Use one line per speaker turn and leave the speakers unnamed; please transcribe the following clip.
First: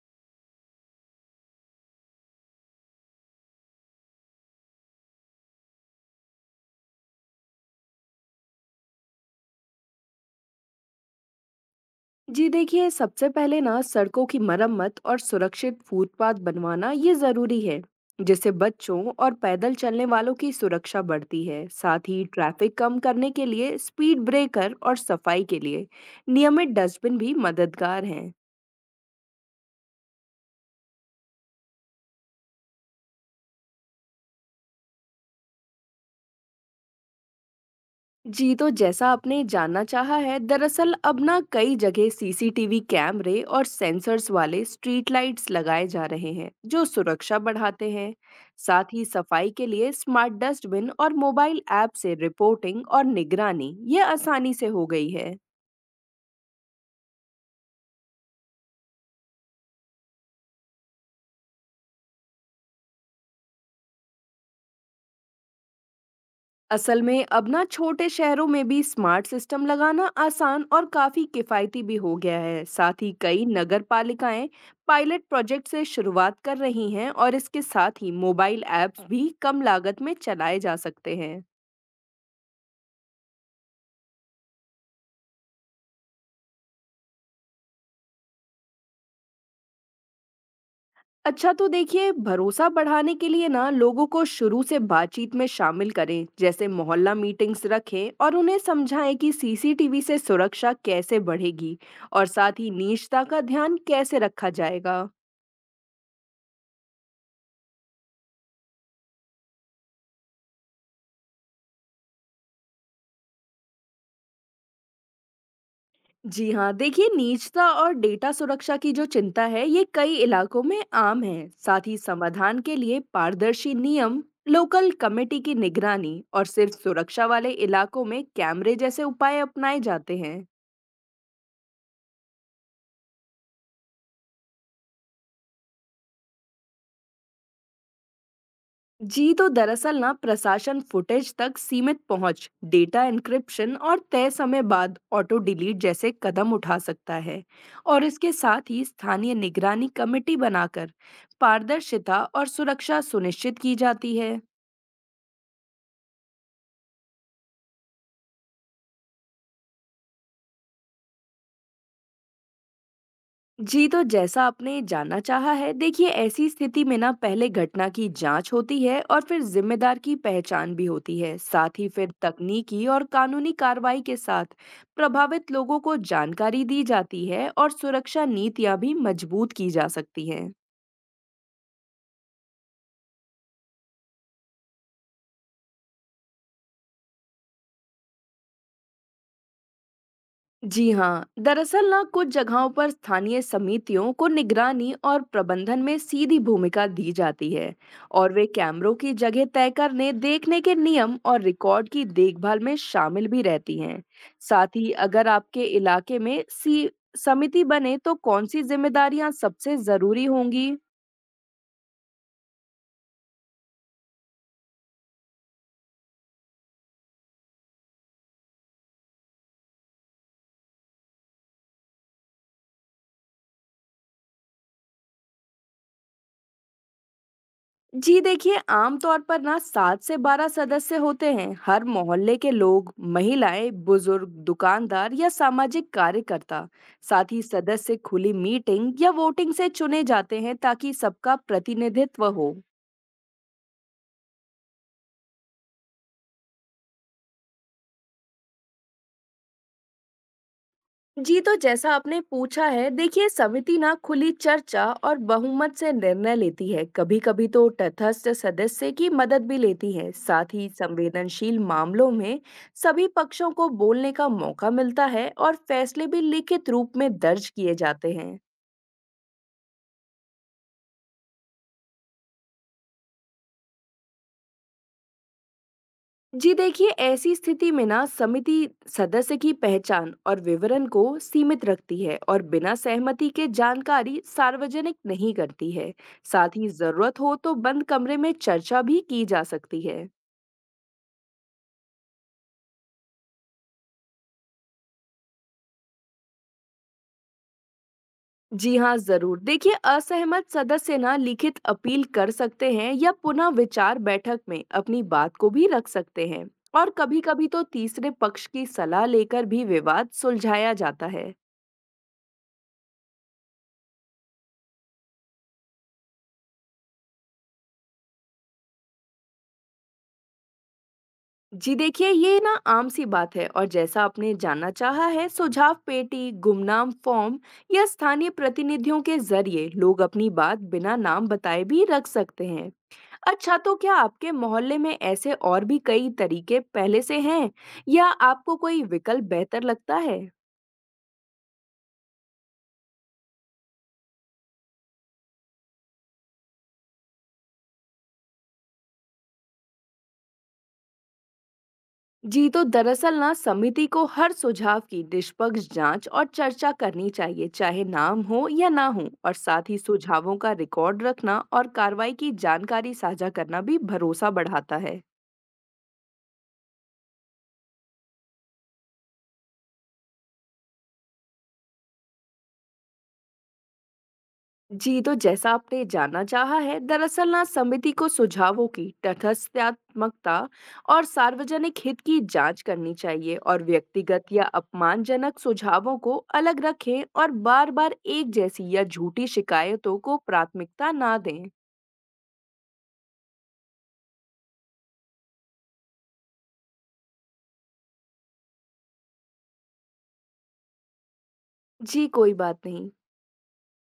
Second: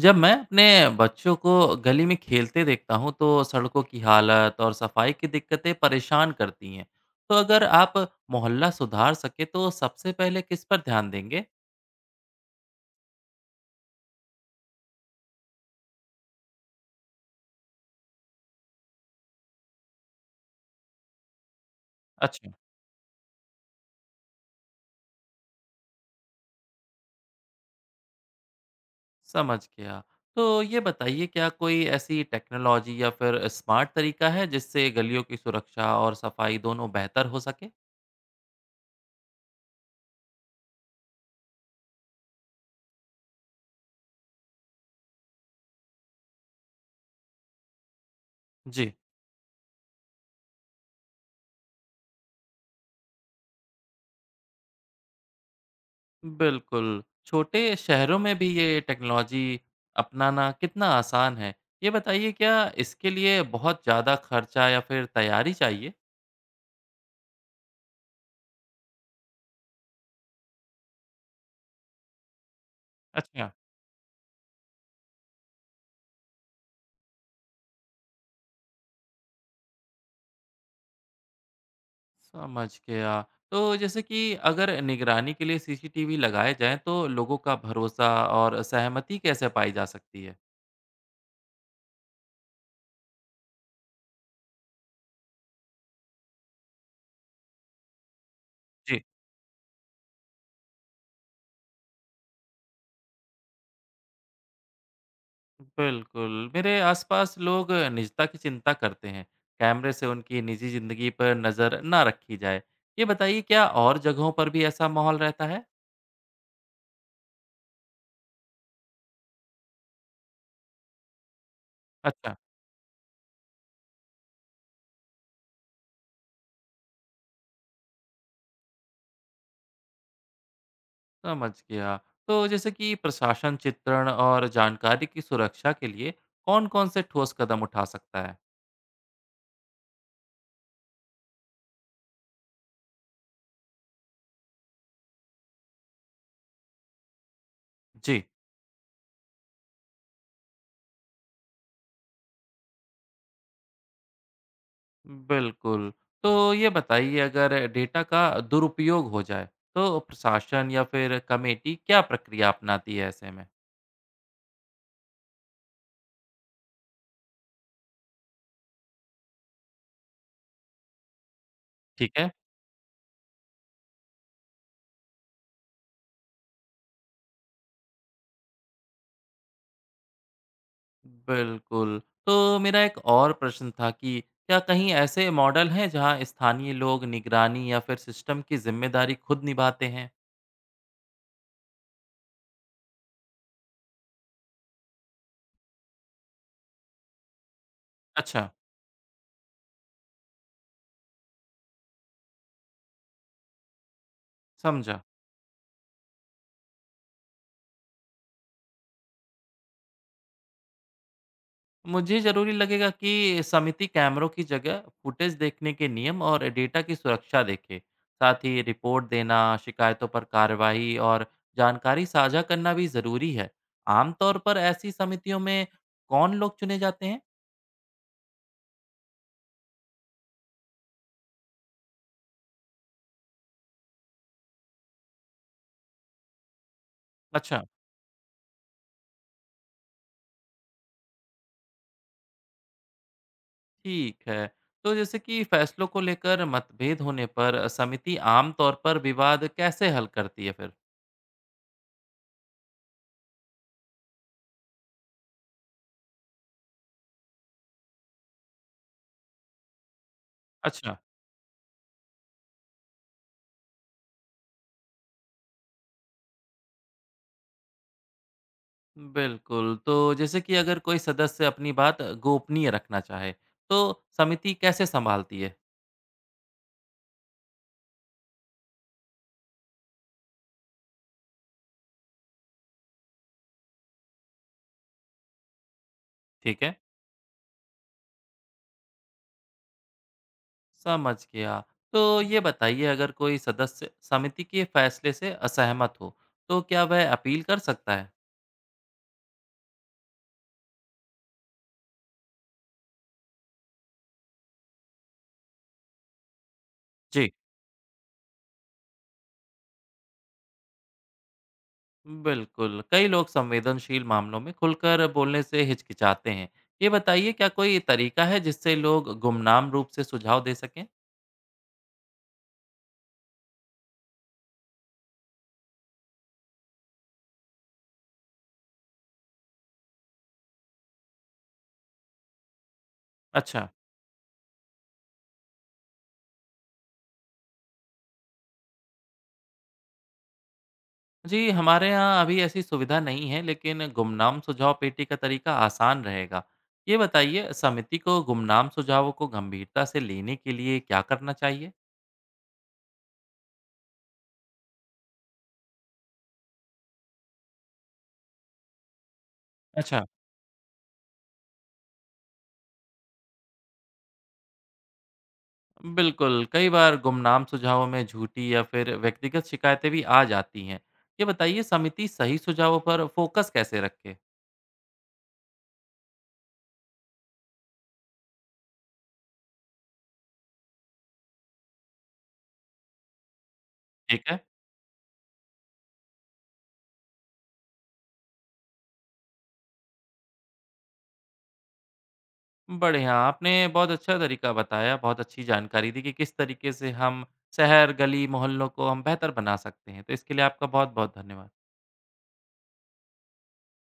जब मैं अपने बच्चों को गली में खेलते देखता हूँ तो सड़कों की हालत और सफाई की दिक्कतें परेशान करती हैं। तो अगर आप मोहल्ला सुधार सके तो सबसे पहले किस पर ध्यान देंगे?
जी देखिए सबसे पहले ना सड़कों की मरम्मत और सुरक्षित फुटपाथ बनवाना ये जरूरी है। जिससे बच्चों और पैदल चलने वालों की सुरक्षा बढ़ती है। साथ ही
अच्छा,
ट्रैफिक कम करने के लिए स्पीड ब्रेकर और सफाई के लिए नियमित डस्टबिन भी मददगार हैं।
समझ गया। तो ये बताइए, क्या कोई ऐसी टेक्नोलॉजी या फिर स्मार्ट तरीका है जिससे गलियों की सुरक्षा और सफाई दोनों बेहतर हो सके?
जी, तो जैसा आपने जानना चाहा है, दरअसल अब ना कई जगह सीसीटीवी कैमरे और सेंसर्स वाले स्ट्रीट लाइट्स लगाए जा रहे हैं, जो सुरक्षा बढ़ाते हैं।
जी।
साथ ही सफाई के लिए स्मार्ट डस्टबिन और मोबाइल ऐप से रिपोर्टिंग और निगरानी ये आसानी से हो गई है।
बिल्कुल। छोटे शहरों में भी ये टेक्नोलॉजी अपनाना कितना आसान है? ये बताइए, क्या इसके लिए बहुत ज़्यादा खर्चा या फिर तैयारी चाहिए?
असल में अब ना छोटे शहरों में भी स्मार्ट सिस्टम लगाना आसान और काफी किफायती भी हो गया है। साथ ही कई
अच्छा।
नगर पालिकाएं पायलट प्रोजेक्ट से शुरुआत कर रही हैं और इसके साथ ही मोबाइल ऐप्स भी कम लागत में चलाए जा सकते हैं।
समझ गया। तो जैसे कि अगर निगरानी के लिए सीसीटीवी लगाए जाएँ तो लोगों का भरोसा और सहमति कैसे पाई जा सकती है?
अच्छा, तो देखिए भरोसा बढ़ाने के लिए ना लोगों को शुरू से बातचीत में शामिल करें। जैसे मोहल्ला मीटिंग्स रखें और उन्हें
जी।
समझाएं कि सीसीटीवी से सुरक्षा कैसे बढ़ेगी और साथ ही निजता का ध्यान कैसे रखा जाएगा।
बिल्कुल। मेरे आसपास लोग निजता की चिंता करते हैं। कैमरे से उनकी निजी ज़िंदगी पर नज़र ना रखी जाए। ये बताइए, क्या और जगहों पर भी ऐसा माहौल रहता है?
जी हाँ, देखिए निजता और डेटा सुरक्षा की जो चिंता है ये कई इलाकों में आम है। साथ ही
अच्छा,
समाधान के लिए पारदर्शी नियम, लोकल कमेटी की निगरानी और सिर्फ सुरक्षा वाले इलाकों में कैमरे जैसे उपाय अपनाए जाते हैं।
समझ गया। तो जैसे कि प्रशासन चित्रण और जानकारी की सुरक्षा के लिए कौन-कौन से ठोस कदम उठा सकता है?
जी, तो दरअसल ना प्रशासन फुटेज तक सीमित पहुंच, डेटा एन्क्रिप्शन और तय समय बाद ऑटो डिलीट जैसे कदम उठा सकता है। और
जी,
इसके साथ ही स्थानीय निगरानी कमेटी बनाकर पारदर्शिता और सुरक्षा सुनिश्चित की जाती है।
बिल्कुल। तो ये बताइए, अगर डेटा का दुरुपयोग हो जाए, तो प्रशासन या फिर कमेटी क्या प्रक्रिया अपनाती है ऐसे में?
जी, तो जैसा आपने जानना चाहा है, देखिए ऐसी स्थिति में ना पहले घटना की जांच होती है और फिर जिम्मेदार की पहचान भी होती है। साथ ही
ठीक
फिर
है,
तकनीकी और कानूनी कार्रवाई के साथ प्रभावित लोगों को जानकारी दी जाती है और सुरक्षा नीतियां भी मजबूत की जा सकती हैं।
बिल्कुल। तो मेरा एक और प्रश्न था कि क्या कहीं ऐसे मॉडल हैं जहाँ स्थानीय लोग निगरानी या फिर सिस्टम की ज़िम्मेदारी खुद निभाते हैं?
जी हाँ, दरअसल ना कुछ जगहों पर स्थानीय समितियों को निगरानी और प्रबंधन में सीधी भूमिका दी जाती है। और वे
अच्छा,
कैमरों की जगह तय करने, देखने के नियम और रिकॉर्ड की देखभाल में शामिल भी रहती हैं। साथ ही
समझा।
अगर आपके इलाके में सी समिति बने तो कौन सी जिम्मेदारियां सबसे जरूरी होंगी?
मुझे ज़रूरी लगेगा कि समिति कैमरों की जगह फुटेज देखने के नियम और डेटा की सुरक्षा देखे। साथ ही रिपोर्ट देना, शिकायतों पर कार्रवाई और जानकारी साझा करना भी ज़रूरी है। आमतौर पर ऐसी समितियों में कौन लोग चुने जाते हैं?
जी देखिए, आमतौर पर ना 7 से 12 सदस्य होते हैं। हर मोहल्ले के लोग, महिलाएं, बुजुर्ग, दुकानदार या सामाजिक कार्यकर्ता। साथ ही
अच्छा,
सदस्य खुली मीटिंग या वोटिंग से चुने जाते हैं ताकि सबका प्रतिनिधित्व हो।
ठीक है। तो जैसे कि फैसलों को लेकर मतभेद होने पर समिति आमतौर पर विवाद कैसे हल करती है फिर?
जी, तो जैसा आपने पूछा है, देखिए समिति ना खुली चर्चा और बहुमत से निर्णय लेती है। कभी कभी तो तटस्थ सदस्य की मदद भी लेती है। साथ ही
अच्छा।
संवेदनशील मामलों में सभी पक्षों को बोलने का मौका मिलता है और फैसले भी लिखित रूप में दर्ज किए जाते हैं।
बिल्कुल, तो जैसे कि अगर कोई सदस्य अपनी बात गोपनीय रखना चाहे, तो समिति कैसे सँभालती है?
जी देखिए, ऐसी स्थिति में ना समिति सदस्य की पहचान और विवरण को सीमित रखती है और बिना सहमति के जानकारी सार्वजनिक नहीं करती है। साथ
ठीक
ही
है,
जरूरत हो तो बंद कमरे में चर्चा भी की जा सकती है।
समझ गया। तो ये बताइए, अगर कोई सदस्य समिति के फैसले से असहमत हो, तो क्या वह अपील कर सकता है?
जी हाँ जरूर, देखिए असहमत सदस्य ना लिखित अपील कर सकते हैं या पुनः विचार बैठक में अपनी बात को भी रख सकते हैं। और
जी,
कभी-कभी तो तीसरे पक्ष की सलाह लेकर भी विवाद सुलझाया जाता है।
बिल्कुल, कई लोग संवेदनशील मामलों में खुलकर बोलने से हिचकिचाते हैं। ये बताइए, क्या कोई तरीका है जिससे लोग गुमनाम रूप से सुझाव दे सकें?
जी देखिए, ये ना आम सी बात है। और जैसा आपने जानना चाहा है, सुझाव पेटी, गुमनाम फॉर्म या स्थानीय प्रतिनिधियों के जरिए लोग अपनी बात बिना नाम बताए भी रख सकते हैं। अच्छा,
अच्छा।
तो क्या आपके मोहल्ले में ऐसे और भी कई तरीके पहले से हैं या आपको कोई विकल्प बेहतर लगता है?
जी, हमारे यहाँ अभी ऐसी सुविधा नहीं है, लेकिन गुमनाम सुझाव पेटी का तरीका आसान रहेगा। ये बताइए, समिति को गुमनाम सुझावों को गंभीरता से लेने के लिए क्या करना चाहिए?
जी, तो दरअसल ना समिति को हर सुझाव की निष्पक्ष जांच और चर्चा करनी चाहिए चाहे नाम हो या ना हो। और साथ ही
अच्छा।
सुझावों का रिकॉर्ड रखना और कार्रवाई की जानकारी साझा करना भी भरोसा बढ़ाता है।
बिल्कुल, कई बार गुमनाम सुझावों में झूठी या फिर व्यक्तिगत शिकायतें भी आ जाती हैं। ये बताइए, समिति सही सुझावों पर फोकस कैसे रखे?
जी, तो जैसा आपने जानना चाहा है, दरअसल ना समिति को सुझावों की तथ्यात्मकता और सार्वजनिक हित की जांच करनी चाहिए। और
ठीक
व्यक्तिगत
है।
या अपमानजनक सुझावों को अलग रखें और बार बार एक जैसी या झूठी शिकायतों को प्राथमिकता ना दें।
बढ़िया, आपने बहुत अच्छा तरीका बताया, बहुत अच्छी जानकारी दी कि किस तरीके से हम शहर, गली, मोहल्लों को हम बेहतर बना सकते हैं। तो इसके लिए आपका बहुत-बहुत धन्यवाद।
जी, कोई बात नहीं।